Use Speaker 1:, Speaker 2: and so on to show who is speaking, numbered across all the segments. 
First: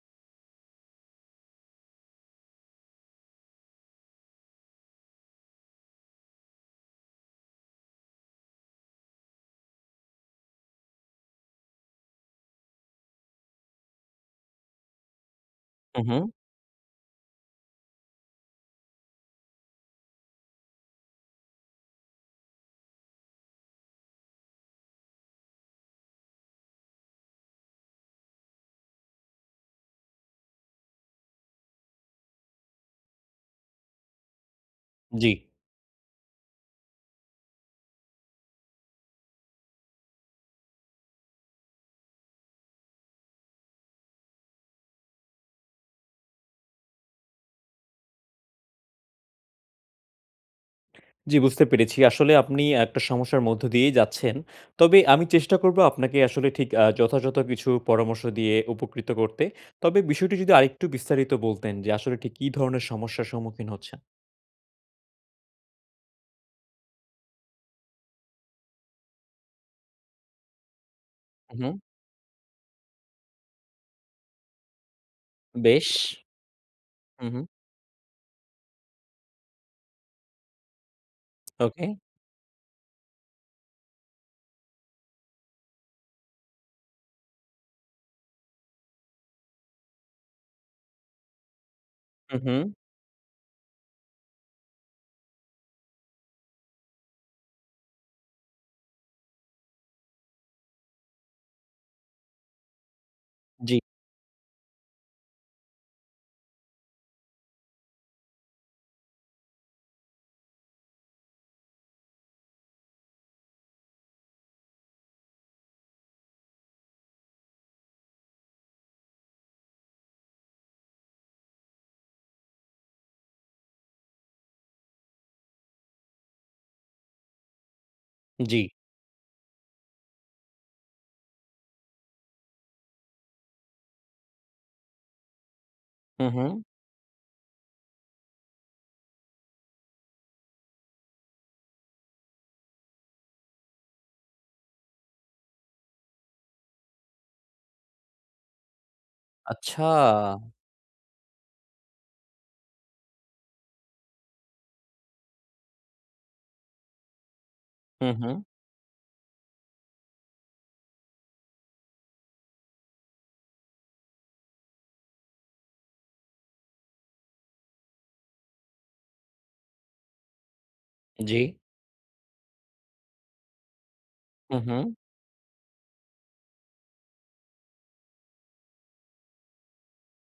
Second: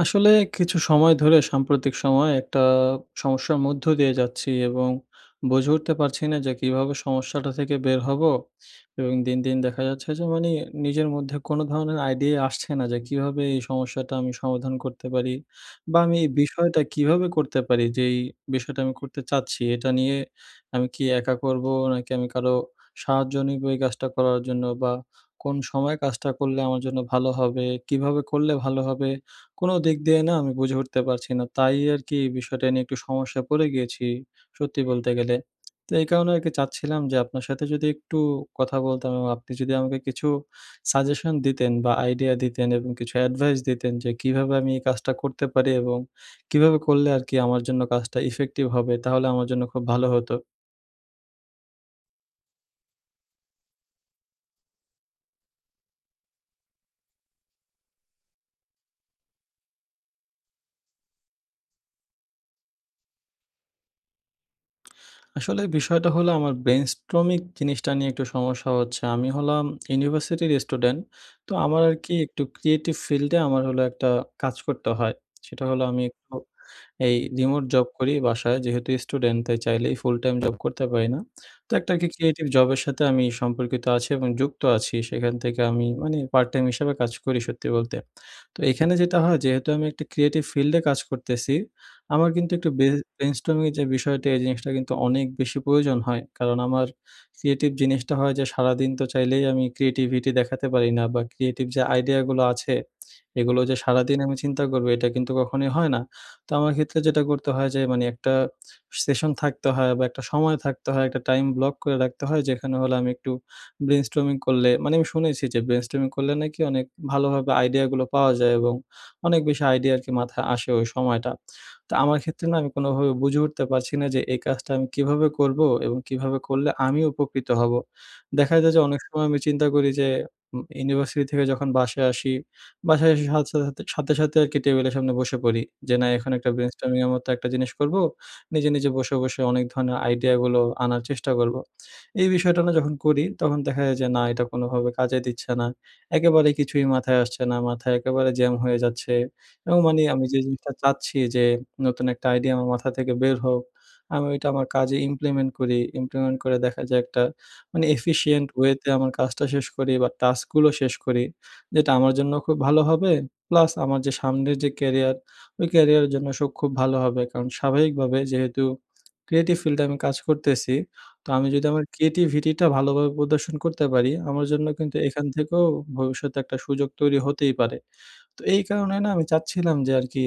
Speaker 1: আসলে কিছু সময় ধরে সাম্প্রতিক সময়ে একটা সমস্যার মধ্য দিয়ে যাচ্ছি এবং বুঝে উঠতে পারছি না যে কীভাবে সমস্যাটা থেকে বের হবো? এবং দিন, দিন দেখা যাচ্ছে যে মানি নিজের মধ্যে কোনো ধরনের আইডিয়া আসছে না। যে কীভাবে এই সমস্যাটা আমি সমাধান করতে পারি। বা
Speaker 2: হু,
Speaker 1: আমি এই
Speaker 2: হুম।
Speaker 1: বিষয়টা কীভাবে করতে পারি। যে এই বিষয়টা আমি করতে চাচ্ছি এটা নিয়ে আমি কি একা করবো? নাকি আমি কারও সাহায্য নিবো এই কাজটা করার জন্য? বা কোন সময়ে কাজটা করলে আমার জন্য ভালো হবে? কীভাবে করলে ভালো হবে? কোন দিক দিয়ে না আমি বুঝে উঠতে পারছি না। তাই আর কি বিষয়টা নিয়ে একটু সমস্যা পড়ে গিয়েছি সত্যি বলতে গেলে।
Speaker 2: জি।
Speaker 1: তো এই কারণে আর কি চাচ্ছিলাম যে আপনার সাথে যদি একটু কথা বলতাম এবং আপনি যদি আমাকে কিছু সাজেশন দিতেন বা আইডিয়া দিতেন এবং কিছু অ্যাডভাইস দিতেন যে কীভাবে আমি এই কাজটা করতে পারি এবং কীভাবে করলে আর কি আমার জন্য কাজটা ইফেক্টিভ হবে? তাহলে আমার জন্য খুব ভালো হতো।
Speaker 2: জি বুঝতে পেরেছি। আসলে আপনি একটা সমস্যার মধ্য দিয়েই যাচ্ছেন। তবে আমি চেষ্টা করবো আপনাকে আসলে ঠিক আ যথাযথ কিছু পরামর্শ দিয়ে উপকৃত করতে। তবে বিষয়টি যদি আরেকটু বিস্তারিত বলতেন যে আসলে ঠিক কী ধরনের সমস্যার সম্মুখীন হচ্ছেন?
Speaker 1: আসলে বিষয়টা হলো আমার brainstorming জিনিসটা নিয়ে একটু সমস্যা হচ্ছে। আমি হলাম ইউনিভার্সিটির স্টুডেন্ট। তো
Speaker 2: হু, হু।
Speaker 1: আমার আরকি একটু creative field এ আমার হলো একটা কাজ করতে হয়। সেটা হলো
Speaker 2: বেশ।
Speaker 1: আমি একটু এই
Speaker 2: হু, হু।
Speaker 1: remote job করি বাসায়। যেহেতু স্টুডেন্ট তাই চাইলেই full time job করতে পারি না। তো
Speaker 2: ওকে।
Speaker 1: একটা কি creative job এর সাথে আমি সম্পর্কিত আছি এবং যুক্ত আছি। সেখান থেকে আমি মানে part time হিসাবে কাজ করি সত্যি বলতে। তো এখানে যেটা হয় যেহেতু আমি একটা creative field এ কাজ করতেছি, আমার
Speaker 2: হু,
Speaker 1: কিন্তু একটু
Speaker 2: হু।
Speaker 1: ব্রে brainstorming এর যে বিষয়টা, এই জিনিসটা কিন্তু অনেক বেশি প্রয়োজন হয়। কারণ আমার creative জিনিসটা হয় যে সারাদিন তো চাইলেই আমি creativity দেখাতে পারি না বা, creative যে idea গুলো আছে, এগুলো যে
Speaker 2: জ্বি।
Speaker 1: সারাদিন আমি চিন্তা করবো এটা কিন্তু কখনোই হয় না। তো আমার ক্ষেত্রে যেটা করতে হয় যে, মানে একটা session থাকতে হয় বা, একটা সময় থাকতে হয়। একটা time block করে রাখতে হয়। যেখানে হলো আমি একটু brainstorming করলে মানে আমি শুনেছি যে brainstorming করলে নাকি অনেক ভালোভাবে idea গুলো পাওয়া যায় এবং অনেক বেশি idea আরকি মাথায় আসে ওই সময়টা। তো আমার ক্ষেত্রে না আমি কোনোভাবে বুঝে উঠতে পারছি না যে এই কাজটা আমি কীভাবে করবো এবং কীভাবে করলে আমি উপকৃত হব? দেখা
Speaker 2: জ্বি।
Speaker 1: যায় যে অনেক সময় আমি চিন্তা করি যে উম ইউনিভার্সিটি থেকে যখন বাসায় আসি, বাসায় এসে সাথ সাথে সাথে, সাথে আরকি টেবিলের সামনে বসে পড়ি যে, না,
Speaker 2: হু,
Speaker 1: এখন একটা
Speaker 2: হু।
Speaker 1: brainstorming এর মতো একটা জিনিস করবো। নিজে, নিজে বসে, বসে অনেক ধরনের idea গুলো আনার চেষ্টা করবো। এই বিষয়টা না যখন করি তখন দেখা যায় যে, না, এটা কোনোভাবে কাজে দিচ্ছে না। একেবারে কিছুই মাথায় আসছে না, মাথায় একেবারে jam হয়ে যাচ্ছে এবং
Speaker 2: আচ্ছা।
Speaker 1: মানি আমি যে জিনিসটা চাচ্ছি যে নতুন একটা idea আমার মাথা থেকে বের হোক, আমি ওইটা আমার কাজে implement করি। implement করে দেখা যায় একটা মানে
Speaker 2: হু, হু।
Speaker 1: efficient way তে আমার কাজটা শেষ করি বা, task গুলো শেষ করি। যেটা আমার জন্য খুব ভালো হবে। Plus আমার যে সামনের যে career, ওই career, এর জন্য সব খুব ভালো হবে। কারণ, স্বাভাবিকভাবে যেহেতু creative field এ আমি কাজ করতেছি। তো
Speaker 2: জ্বি।
Speaker 1: আমি যদি আমার creativity টা ভালোভাবে প্রদর্শন করতে পারি, আমার
Speaker 2: হুম,
Speaker 1: জন্য
Speaker 2: হু।
Speaker 1: কিন্তু এখান থেকেও ভবিষ্যতে একটা সুযোগ তৈরি হতেই পারে। তো এই কারণে না আমি চাচ্ছিলাম যে আরকি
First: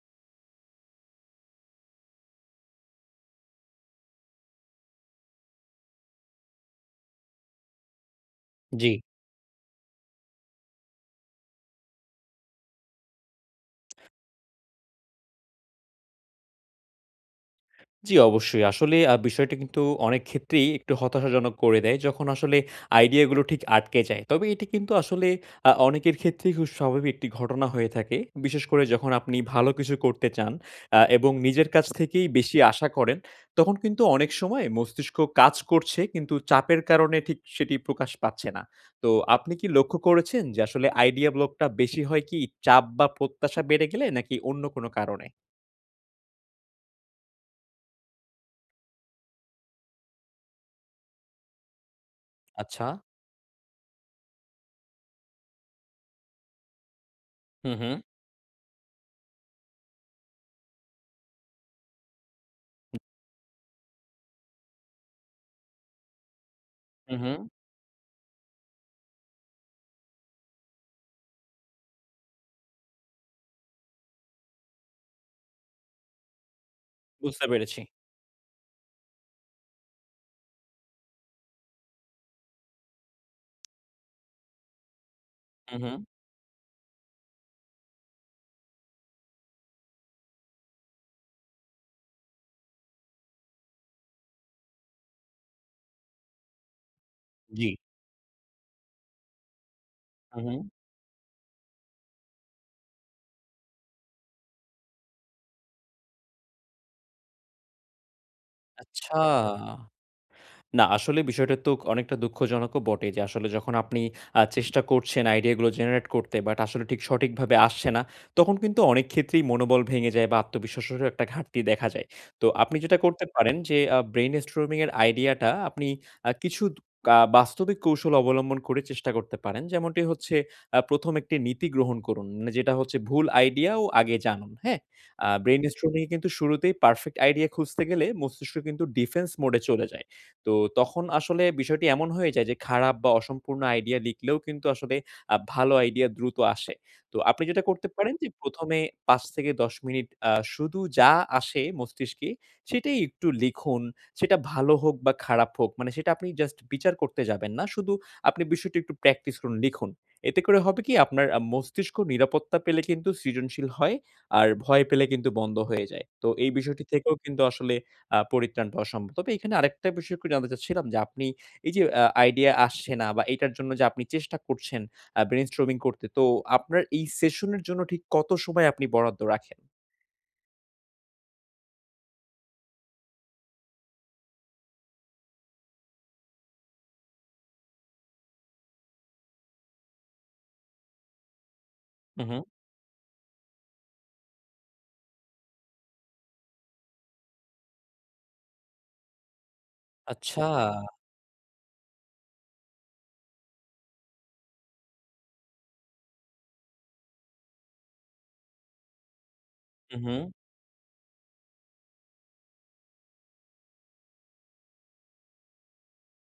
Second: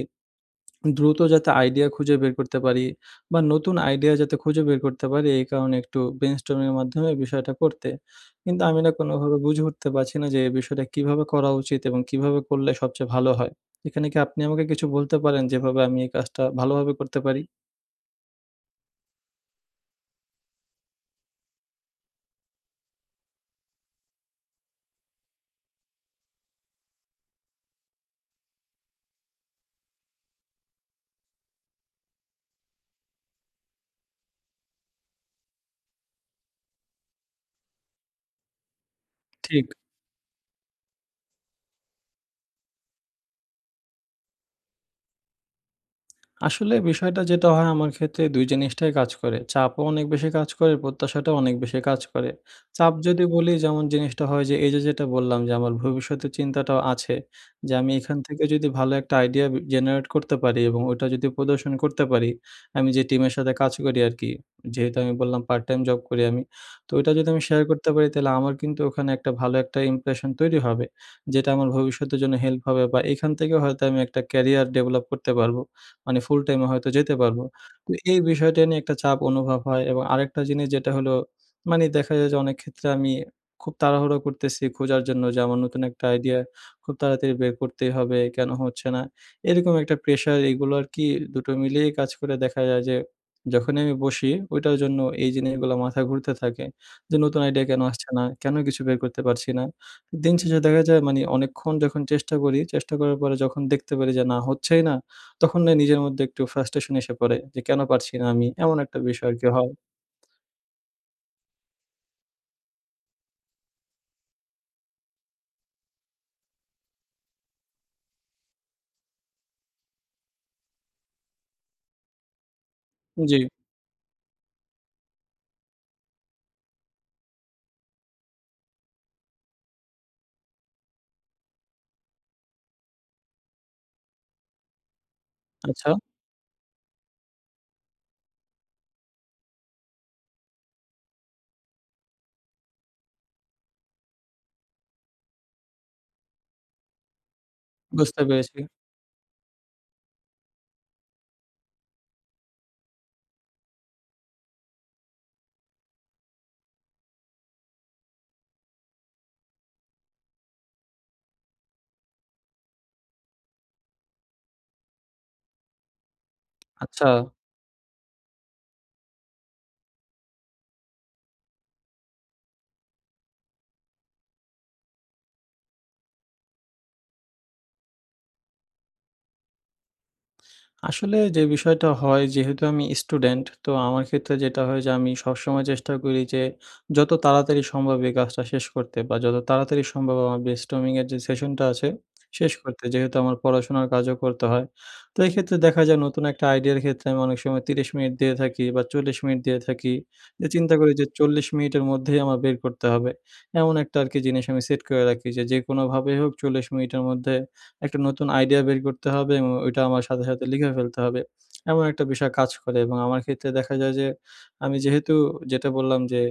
Speaker 1: দ্রুত যাতে idea খুঁজে বের করতে পারি বা, নতুন idea যাতে খুঁজে বের করতে পারি। এই কারণে একটু brainstorming এর মাধ্যমে বিষয়টা করতে। কিন্তু আমি না
Speaker 2: জ্বি।
Speaker 1: কোনোভাবে বুঝে উঠতে পারছি না যে, এই বিষয়টা কীভাবে করা উচিত এবং কীভাবে করলে সবচেয়ে ভালো হয়। এখানে কি আপনি আমাকে কিছু বলতে পারেন, যেভাবে আমি এই কাজটা ভালোভাবে করতে পারি?
Speaker 2: জি, অবশ্যই। আসলে আ বিষয়টা কিন্তু অনেক ক্ষেত্রেই একটু হতাশাজনক করে দেয়। যখন আসলে idea গুলো ঠিক আটকে যায়। তবে এটি কিন্তু আসলে আ অনেকের ক্ষেত্রেই খুব স্বাভাবিক একটি ঘটনা হয়ে থাকে। বিশেষ করে যখন আপনি ভালো কিছু করতে চান অ্যা এবং নিজের কাছ থেকেই বেশি আশা করেন, তখন কিন্তু অনেক সময় মস্তিষ্ক কাজ করছে কিন্তু চাপের কারণে ঠিক সেটি প্রকাশ পাচ্ছে না। তো আপনি
Speaker 1: ঠিক।
Speaker 2: কি লক্ষ্য করেছেন যে আসলে idea block টা বেশি হয় কি চাপ বা প্রত্যাশা বেড়ে গেলে, নাকি অন্য কোনো কারণে?
Speaker 1: আসলে বিষয়টা যেটা হয় আমার ক্ষেত্রে ২ জিনিসটাই কাজ করে। চাপও অনেক বেশি কাজ করে, প্রত্যাশাটাও অনেক বেশি কাজ করে।
Speaker 2: আচ্ছা।
Speaker 1: চাপ যদি বলি যেমন জিনিসটা হয় যে এই যে যেটা বললাম যে আমার ভবিষ্যতের চিন্তাটাও আছে।
Speaker 2: হু,
Speaker 1: যে আমি
Speaker 2: হু।
Speaker 1: এখান থেকে যদি ভালো একটা idea generate করতে পারি এবং ওটা যদি প্রদর্শন করতে পারি, আমি
Speaker 2: উম।
Speaker 1: যে টিমের সাথে কাজ করি আর কি, যেহেতু আমি বললাম পার্ট টাইম জব করি আমি, তো ওইটা যদি আমি
Speaker 2: উহুম।
Speaker 1: শেয়ার করতে পারি তাহলে আমার কিন্তু ওখানে একটা ভালো একটা impression তৈরি হবে, যেটা আমার ভবিষ্যতের জন্য help হবে বা এখান থেকে হয়তো আমি একটা career develop করতে পারবো। মানে full-time এ হয়তো যেতে পারবো।
Speaker 2: বুঝতে পেরেছি।
Speaker 1: তো এই বিষয়টা নিয়ে একটা চাপ অনুভব হয় এবং আরেকটা জিনিস যেটা হলো, মানে দেখা যায় যে অনেক ক্ষেত্রে আমি খুব তাড়াহুড়া করতেছি খোঁজার জন্য যে আমার নতুন একটা
Speaker 2: উহুম।
Speaker 1: idea খুব তাড়াতাড়ি বের করতেই হবে, কেন হচ্ছে না, এরকম একটা প্রেশার এগুলো আর কি দুটো মিলিয়ে কাজ করে দেখা যায় যে যখনই আমি বসি, ওইটার জন্য এই জিনিসগুলো মাথা ঘুরতে থাকে, যে নতুন আইডিয়া
Speaker 2: জি।
Speaker 1: কেন আসছে না, কেন কিছু বের করতে পারছি না। দিন
Speaker 2: হু,
Speaker 1: শেষে
Speaker 2: হু।
Speaker 1: দেখা যায় মানে অনেকক্ষণ যখন চেষ্টা করি, চেষ্টা করার পরে যখন দেখতে পারি যে না হচ্ছেই না, তখন না নিজের মধ্যে একটু frustration এসে পড়ে, যে কেন পারছি না আমি, এমন একটা
Speaker 2: আচ্ছা।
Speaker 1: বিষয় আরকি হয়।
Speaker 2: না আসলে বিষয়টা তো অনেকটা দুঃখজনকও বটে। যে আসলে যখন আপনি আ চেষ্টা করছেন idea গুলো generate করতে but আসলে ঠিক সঠিকভাবে আসছে না, তখন কিন্তু অনেক ক্ষেত্রেই মনোবল ভেঙে যায় বা আত্মবিশ্বাসেরও একটা ঘাটতি দেখা যায়। তো আপনি যেটা করতে
Speaker 1: জি।
Speaker 2: পারেন যে আ brain-storming এর idea টা আপনি আ কিছু আ বাস্তবিক কৌশল অবলম্বন করে চেষ্টা করতে পারেন। যেমনটি হচ্ছে আ ১ম একটি নীতি গ্রহণ করুন, যেটা হচ্ছে ভুল idea ও আগে জানুন। হ্যাঁ? আ
Speaker 1: আচ্ছা।
Speaker 2: brain-storming এ কিন্তু শুরুতেই perfect idea খুঁজতে গেলে মস্তিষ্ক কিন্তু defense mode এ চলে যায়। তো তখন আসলে বিষয়টি এমন হয়ে যায় যে খারাপ বা অসম্পূর্ণ idea লিখলেও কিন্তু আসলে আ ভালো idea দ্রুত আসে। তো আপনি যেটা করতে পারেন
Speaker 1: বুঝতে
Speaker 2: যে
Speaker 1: পেরেছি।
Speaker 2: প্রথমে ৫-১০ মিনিট আ শুধু যা আসে মস্তিষ্কে সেটাই একটু লিখুন। সেটা ভালো হোক বা খারাপ হোক, মানে সেটা আপনি just বিচার করতে যাবেন না। শুধু আপনি বিষয়টি একটু practice করুন, লিখুন। এতে করে হবে কি আপনার মস্তিষ্ক নিরাপত্তা পেলে কিন্তু সৃজনশীল হয়, আর ভয় পেলে কিন্তু বন্ধ হয়ে যায়। তো এই বিষয়টি
Speaker 1: আচ্ছা।
Speaker 2: থেকেও কিন্তু আসলে আ পরিত্রাণ পাওয়া সম্ভব। তবে এইখানে আরেকটা বিষয় একটু জানতে চাচ্ছিলাম যে আপনি এই যে আ idea আসছে না বা এইটার জন্য যে আপনি চেষ্টা করছেন আ brain-storming করতে, তো আপনার এই session এর জন্য ঠিক কতো সময় আপনি বরাদ্দ রাখেন?
Speaker 1: আসলে, যে বিষয়টা হয় যেহেতু আমি স্টুডেন্ট, তো আমার ক্ষেত্রে যেটা হয় যে আমি সবসময় চেষ্টা করি যে যত তাড়াতাড়ি সম্ভব এই কাজটা শেষ করতে বা, যত তাড়াতাড়ি সম্ভব আমার brainstorming এর যে session টা আছে
Speaker 2: হু, হু।
Speaker 1: শেষ করতে। যেহেতু আমার পড়াশোনার কাজও করতে হয়। তো এইক্ষেত্রে দেখা যায় নতুন একটা idea র ক্ষেত্রে আমি অনেক সময় ৩০ মিনিট দিয়ে থাকি বা, ৪০ মিনিট দিয়ে থাকি।
Speaker 2: আচ্ছা।
Speaker 1: যে চিন্তা করি যে ৪০ মিনিটের মধ্যেই আমার বের করতে হবে, এমন একটা আরকি জিনিস আমি set করে রাখি যে, যে কোনোভাবেই হোক ৪০ মিনিটের মধ্যে একটা নতুন idea বের করতে হবে এবং ওইটা
Speaker 2: হু,
Speaker 1: আমার সাথে,
Speaker 2: হু।
Speaker 1: সাথে লিখে ফেলতে হবে। এমন একটা বিষয় কাজ করে এবং আমার ক্ষেত্রে দেখা যায় যে আমি যেহেতু যেটা বললাম যে,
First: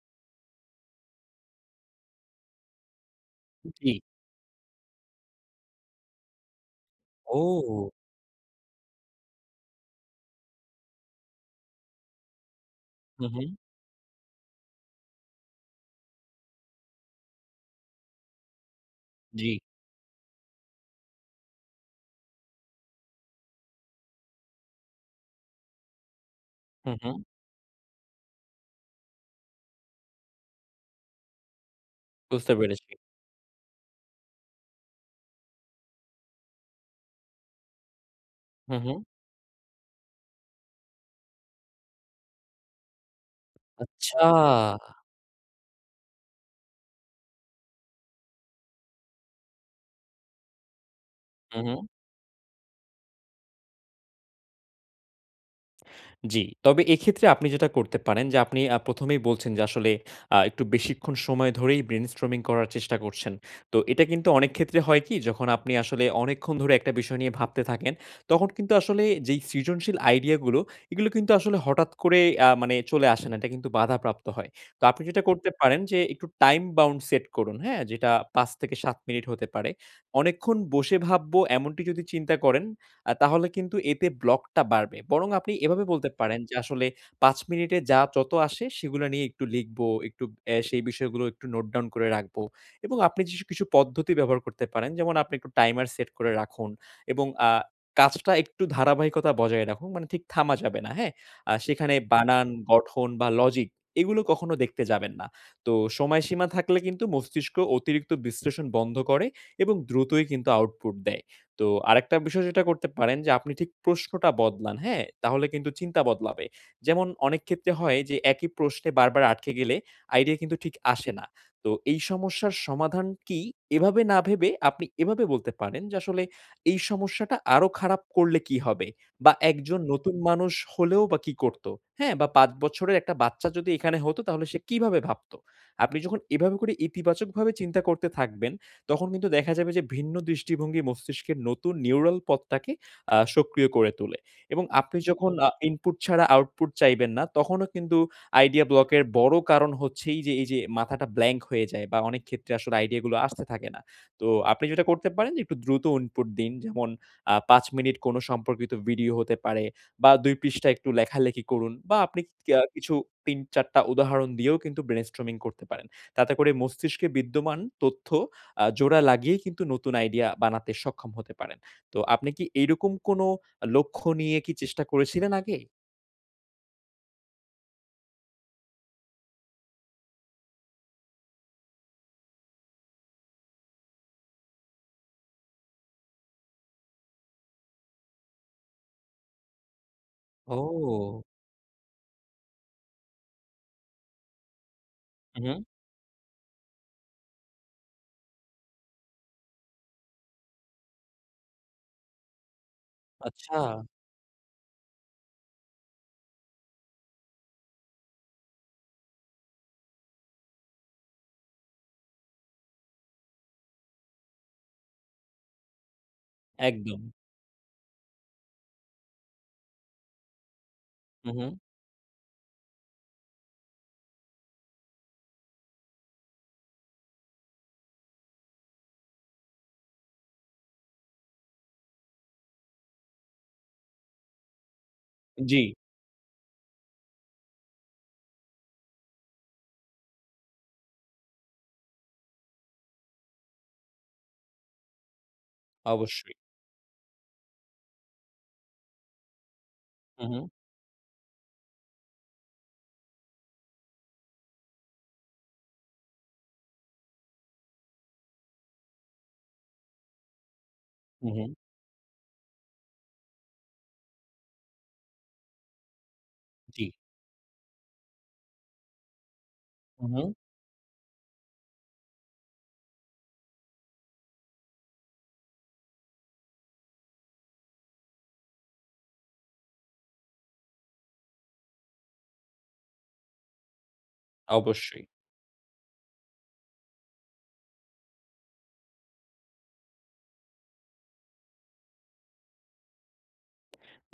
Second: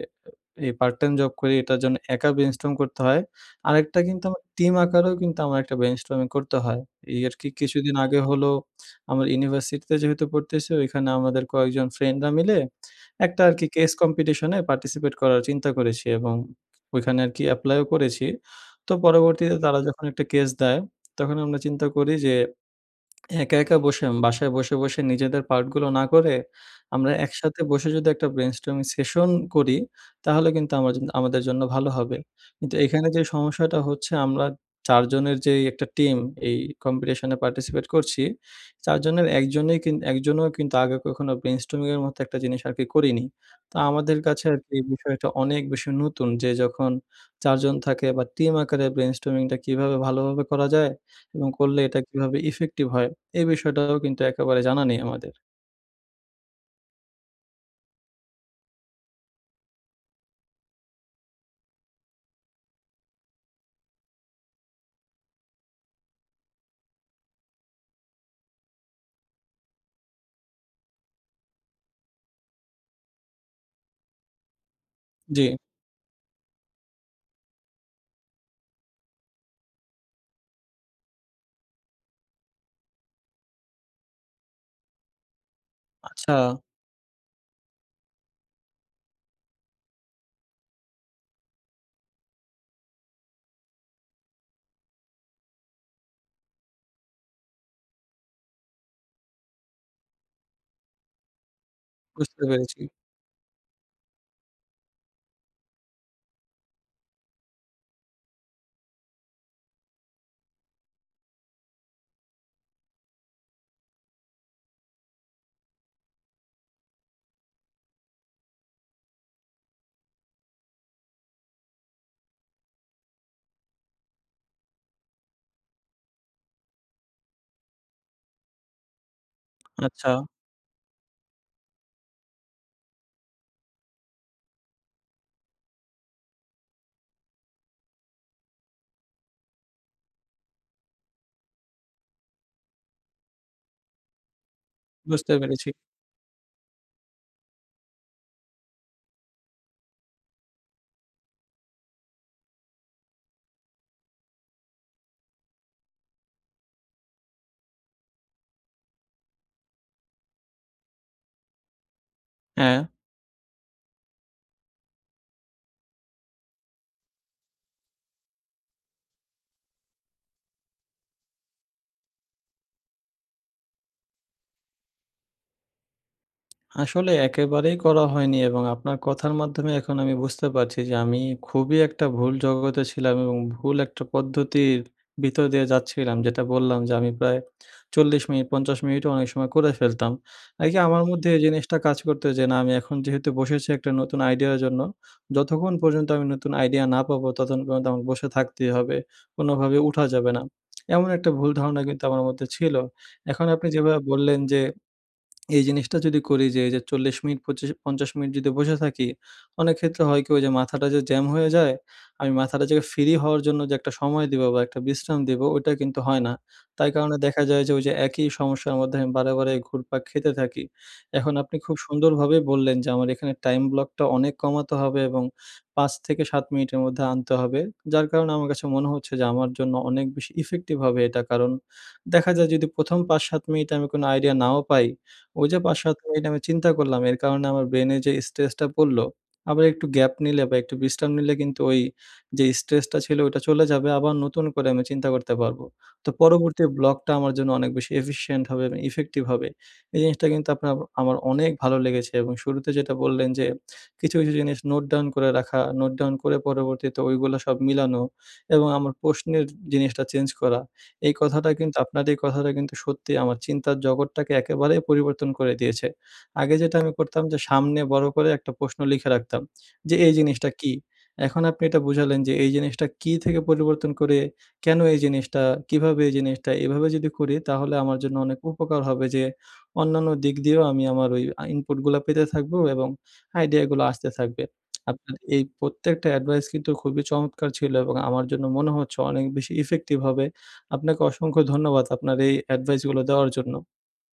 Speaker 1: এ এই part time job করি। এটার জন্য একা brainstorm করতে হয়।
Speaker 2: জি।
Speaker 1: আরেকটা কিন্তু আমার টিম আকারেও কিন্তু আমার একটা brainstorming করতে হয়। এই আরকি
Speaker 2: ও!
Speaker 1: কিছুদিন আগে হল আমার ইউনিভার্সিটিতে যেহেতু পড়তেছি ওইখানে আমাদের কয়েকজন ফ্রেন্ডরা মিলে
Speaker 2: হু,
Speaker 1: একটা
Speaker 2: হু।
Speaker 1: আরকি case competition এ participate করার চিন্তা করেছি এবং ওইখানে আরকি apply ও করেছি। তো
Speaker 2: জি।
Speaker 1: পরবর্তীতে তারা যখন একটা case দেয়, তখন আমরা চিন্তা করি যে একা, একা বসে উম বাসায় বসে, বসে নিজেদের part গুলো না করে,
Speaker 2: হু,
Speaker 1: আমরা
Speaker 2: হু।
Speaker 1: একসাথে বসে যদি একটা brainstorming session করি, তাহলে কিন্তু আমার আমাদের জন্য ভালো হবে।
Speaker 2: বুঝতে
Speaker 1: কিন্তু
Speaker 2: পেরেছি।
Speaker 1: এখানে যে সমস্যাটা হচ্ছে আমরা ৪ জনের যেই একটা টিম এই competition এ participate করছি।
Speaker 2: হু,
Speaker 1: ৪
Speaker 2: হু।
Speaker 1: জনের ১ জনই ১ জনও কিন্তু আগে কখনো brainstorming এর মতো একটা জিনিস আরকি করিনি। তো আমাদের
Speaker 2: আচ্ছা।
Speaker 1: কাছে আর কি বিষয়টা অনেক বেশি নতুন যে যখন ৪ জন থাকে বা, টিম আকারে brainstorming টা কীভাবে ভালোভাবে করা যায় এবং
Speaker 2: হু,
Speaker 1: করলে
Speaker 2: হু।
Speaker 1: এটা কীভাবে effective হয়? এই বিষয়টাও কিন্তু একেবারে জানা নেই আমাদের।
Speaker 2: জি। তবে এক্ষেত্রে আপনি যেটা করতে পারেন যে আপনি প্রথমেই বলছেন যে আসলে আ একটু বেশিক্ষণ সময় ধরেই ব্রেইনস্টর্মিং করার চেষ্টা করছেন। তো এটা কিন্তু অনেক ক্ষেত্রে হয় কি যখন আপনি আসলে অনেকক্ষণ ধরে, একটা বিষয় নিয়ে ভাবতে থাকেন, তখন কিন্তু আসলে যেই সৃজনশীল আইডিয়া গুলো, এগুলো কিন্তু আসলে হঠাৎ করে আ মানে চলে আসে না। এটা কিন্তু বাধাপ্রাপ্ত হয়। তো আপনি যেটা করতে
Speaker 1: জি।
Speaker 2: পারেন যে, একটু টাইম বাউন্ড সেট করুন। হ্যাঁ? যেটা ৫ থেকে ৭ মিনিট হতে পারে। অনেকক্ষণ বসে ভাবব এমনটি যদি চিন্তা করেন, আ তাহলে কিন্তু এতে ব্লক টা বাড়বে। বরং আপনি এভাবে বলতে পারেন যে
Speaker 1: আচ্ছা।
Speaker 2: আসলে ৫ মিনিটে যা, যত আসে সেগুলো নিয়ে একটু লিখবো অ্যা সেই বিষয়গুলো একটু নোট ডাউন করে রাখবো এবং আপনি জিশু কিছু পদ্ধতি ব্যবহার করতে পারেন যেমন আপনি একটু টাইমার সেট করে রাখুন এবং আ কাজটা একটু ধারাবাহিকতা বজায় রাখুন। মানে ঠিক থামা যাবে না। হ্যাঁ? আ সেখানে
Speaker 1: বুঝতে
Speaker 2: বানান
Speaker 1: পেরেছি।
Speaker 2: গঠন বা লজিক এগুলো কখনো দেখতে যাবেন না। তো সময়সীমা থাকলে কিন্তু মস্তিষ্ক অতিরিক্ত বিশ্লেষণ বন্ধ করে এবং দ্রুতই কিন্তু আউটপুট দেয়। তো আরেকটা বিষয় যেটা করতে পারেন যে আপনি ঠিক প্রশ্নটা বদলান। হ্যাঁ তাহলে কিন্তু চিন্তা বদলাবে। যেমন অনেক ক্ষেত্রে হয় যে একই প্রশ্নে বারবার আটকে গেলে আইডিয়া কিন্তু ঠিক আসে না। তো এই সমস্যার সমাধান কি? এভাবে না ভেবে আপনি এভাবে বলতে পারেন যে, আসলে এই সমস্যাটা আরো খারাপ করলে কি হবে? বা একজন
Speaker 1: আচ্ছা।
Speaker 2: নতুন মানুষ হলেও বা কি করতো? হ্যাঁ বা ৫ বছরের একটা বাচ্চা যদি এখানে হতো তাহলে সে কিভাবে ভাবতো। আপনি যখন এভাবে করে ইতিবাচকভাবে চিন্তা করতে থাকবেন, তখন কিন্তু দেখা যাবে যে ভিন্ন দৃষ্টিভঙ্গি মস্তিষ্কের নতুন নিউরাল পথটাকে আ সক্রিয় করে তোলে এবং আপনি
Speaker 1: বুঝতে
Speaker 2: যখন আ
Speaker 1: পেরেছি।
Speaker 2: ইনপুট ছাড়া আউটপুট চাইবেন না, তখনও কিন্তু আইডিয়া ব্লক এর বড় কারণ হচ্ছে এইযে, এইযে মাথাটা ব্ল্যাংক হয়ে যায় বা অনেক ক্ষেত্রে আসলে আইডিয়া গুলো আসতে থাকে না। তো আপনি যেটা করতে পারেন একটু দ্রুত ইনপুট দিন যেমন আ ৫ মিনিট কোন সম্পর্কিত ভিডিও হতে পারে বা ২ পৃষ্ঠায় একটু লেখালেখি করুন বা আপনি কে
Speaker 1: হ্যাঁ।
Speaker 2: কিছু ৩-৪ টা উদাহরণ দিয়েও কিন্তু ব্রেইনস্টর্মিং করতে পারেন। তাতে করে মস্তিষ্কে বিদ্যমান তথ্য আ জোড়া লাগিয়ে কিন্তু নতুন আইডিয়া বানাতে সক্ষম হতে পারেন। তো আপনি কি এইরকম কোন লক্ষ্য নিয়ে কি চেষ্টা করেছিলেন আগে?
Speaker 1: আসলে একেবারেই করা হয়নি এবং আপনার কথার মাধ্যমে এখন আমি বুঝতে পারছি যে, আমি খুবই একটা ভুল জগতে ছিলাম এবং ভুল একটা পদ্ধতির ভিতর দিয়ে যাচ্ছিলাম। যেটা বললাম যে আমি প্রায় ৪০ মিনিট, ৫০ মিনিটও অনেক সময় করে ফেলতাম। এই যে আমার
Speaker 2: ও।
Speaker 1: মধ্যে এই জিনিসটা কাজ করতো যে না আমি এখন যেহেতু বসেছি একটা নতুন আইডিয়ার জন্য,
Speaker 2: উ, হু।
Speaker 1: যতক্ষণ পর্যন্ত আমি নতুন আইডিয়া না পাবো ততক্ষণ পর্যন্ত আমাকে বসে থাকতেই হবে, কোনোভাবে উঠা যাবে না। এমন একটা ভুল ধারণা কিন্তু আমার মধ্যে ছিল, এখন
Speaker 2: আচ্ছা।
Speaker 1: আপনি যেভাবে বললেন যে, এই জিনিসটা যদি করি যে, এইযে ৪০ মিনিট ২৫ ৫০ মিনিট যদি বসে থাকি, অনেক ক্ষেত্রে হয় কি ওই যে মাথাটা যে জ্যাম হয়ে যায়, আমি মাথাটা যে ফ্রি হওয়ার জন্য যে একটা সময় দিবো বা একটা বিশ্রাম দিবো ওইটা কিন্তু হয় না। তাই
Speaker 2: একদম।
Speaker 1: কারণে দেখা যায় যে ওই যে একই সমস্যার মধ্যে আমি বারে, বারে ঘুরপাক খেতে থাকি।
Speaker 2: উ,
Speaker 1: এখন আপনি
Speaker 2: হু।
Speaker 1: খুব সুন্দরভাবে বললেন যে, আমার এখানে টাইম ব্লকটা অনেক কমাতে হবে এবং ৫ থেকে ৭ মিনিটের মধ্যে আনতে হবে, যার কারণে আমার কাছে মনে হচ্ছে যে আমার জন্য অনেক বেশি ইফেক্টিভ হবে এটা কারণ দেখা যায় যদি প্রথম ৫-৭ মিনিট আমি কোন আইডিয়া নাও পাই, ওই যে
Speaker 2: জি।
Speaker 1: ৫-৭ মিনিট আমি চিন্তা করলাম। এর কারণে আমার ব্রেইনে যে স্ট্রেস টা পড়লো, আবার একটু গ্যাপ নিলে বা একটু বিশ্রাম নিলে কিন্তু ওই যে স্ট্রেসটা ছিল ওটা চলে যাবে আবার নতুন করে আমি চিন্তা করতে পারবো। তো
Speaker 2: অবশ্যই।
Speaker 1: পরবর্তী ব্লকটা আমার জন্য অনেক বেশি efficient হবে এবং ইফেক্টিভ হবে। এই
Speaker 2: হু,
Speaker 1: জিনিসটা কিন্তু
Speaker 2: হু।
Speaker 1: আপনার আমার অনেক ভালো লেগেছে এবং শুরুতে যেটা বললেন যে কিছু, কিছু জিনিস নোট ডাউন করে রাখা, নোট ডাউন করে পরবর্তীতে ওইগুলো সব মিলানো এবং আমার প্রশ্নের জিনিসটা চেঞ্জ করা। এই
Speaker 2: হু,
Speaker 1: কথাটা
Speaker 2: হু।
Speaker 1: কিন্তু আপনার এই কথাটা কিন্তু সত্যি আমার চিন্তার জগৎটাকে একেবারে পরিবর্তন করে দিয়েছে। আগে যেটা
Speaker 2: জি।
Speaker 1: আমি করতাম যে সামনে বড় করে একটা প্রশ্ন লিখে রাখতাম। যে
Speaker 2: উ,
Speaker 1: এই
Speaker 2: হু।
Speaker 1: জিনিসটা কী? এখন আপনি এটা বুঝালেন যে, এই জিনিসটা কী থেকে পরিবর্তন করে 'কেন এই জিনিসটা', 'কিভাবে এই জিনিসটা' এভাবে যদি করি তাহলে আমার জন্য অনেক উপকার হবে যে অন্যান্য দিক দিয়েও আমি আমার ওই আ ইনপুট গুলো পেতে থাকবো এবং আইডিয়া গুলো আসতে থাকবে।
Speaker 2: অবশ্যই।
Speaker 1: আপনার এই প্রত্যেকটা এডভাইস কিন্তু খুবই চমৎকার ছিল এবং আমার জন্য মনে হচ্ছে অনেক বেশি ইফেক্টিভ হবে। আপনাকে অসংখ্য ধন্যবাদ আপনার এই এডভাইস গুলো দেওয়ার জন্য।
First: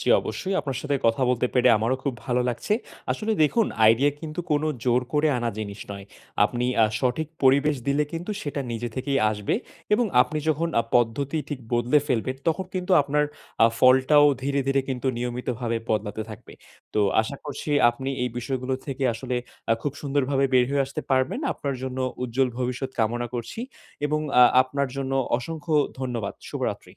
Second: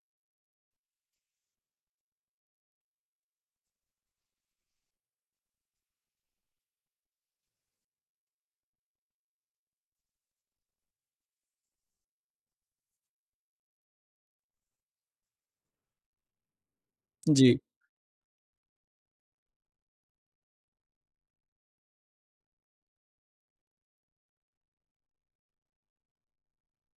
Speaker 2: জি, অবশ্যই। আপনার সাথে কথা বলতে পেরে আমারও খুব ভালো লাগছে। আসলে দেখুন আইডিয়া কিন্তু কোন জোর করে আনা জিনিস নয়। আপনি আ সঠিক পরিবেশ দিলে কিন্তু সেটা নিজে থেকেই আসবে। এবং আপনি যখন আ পদ্ধতি ঠিক বদলে ফেলবেন তখন কিন্তু আপনার আ ফলটাও ধীরে, ধীরে কিন্তু নিয়মিতভাবে বদলাতে থাকবে। তো আশা
Speaker 1: জি।
Speaker 2: করছি আপনি এই বিষয়গুলো থেকে আসলে আ খুব সুন্দরভাবে বের হয়ে আসতে পারবেন। আপনার জন্য উজ্জ্বল ভবিষ্যৎ কামনা করছি। এবং আ আপনার জন্য অসংখ্য ধন্যবাদ। শুভরাত্রি।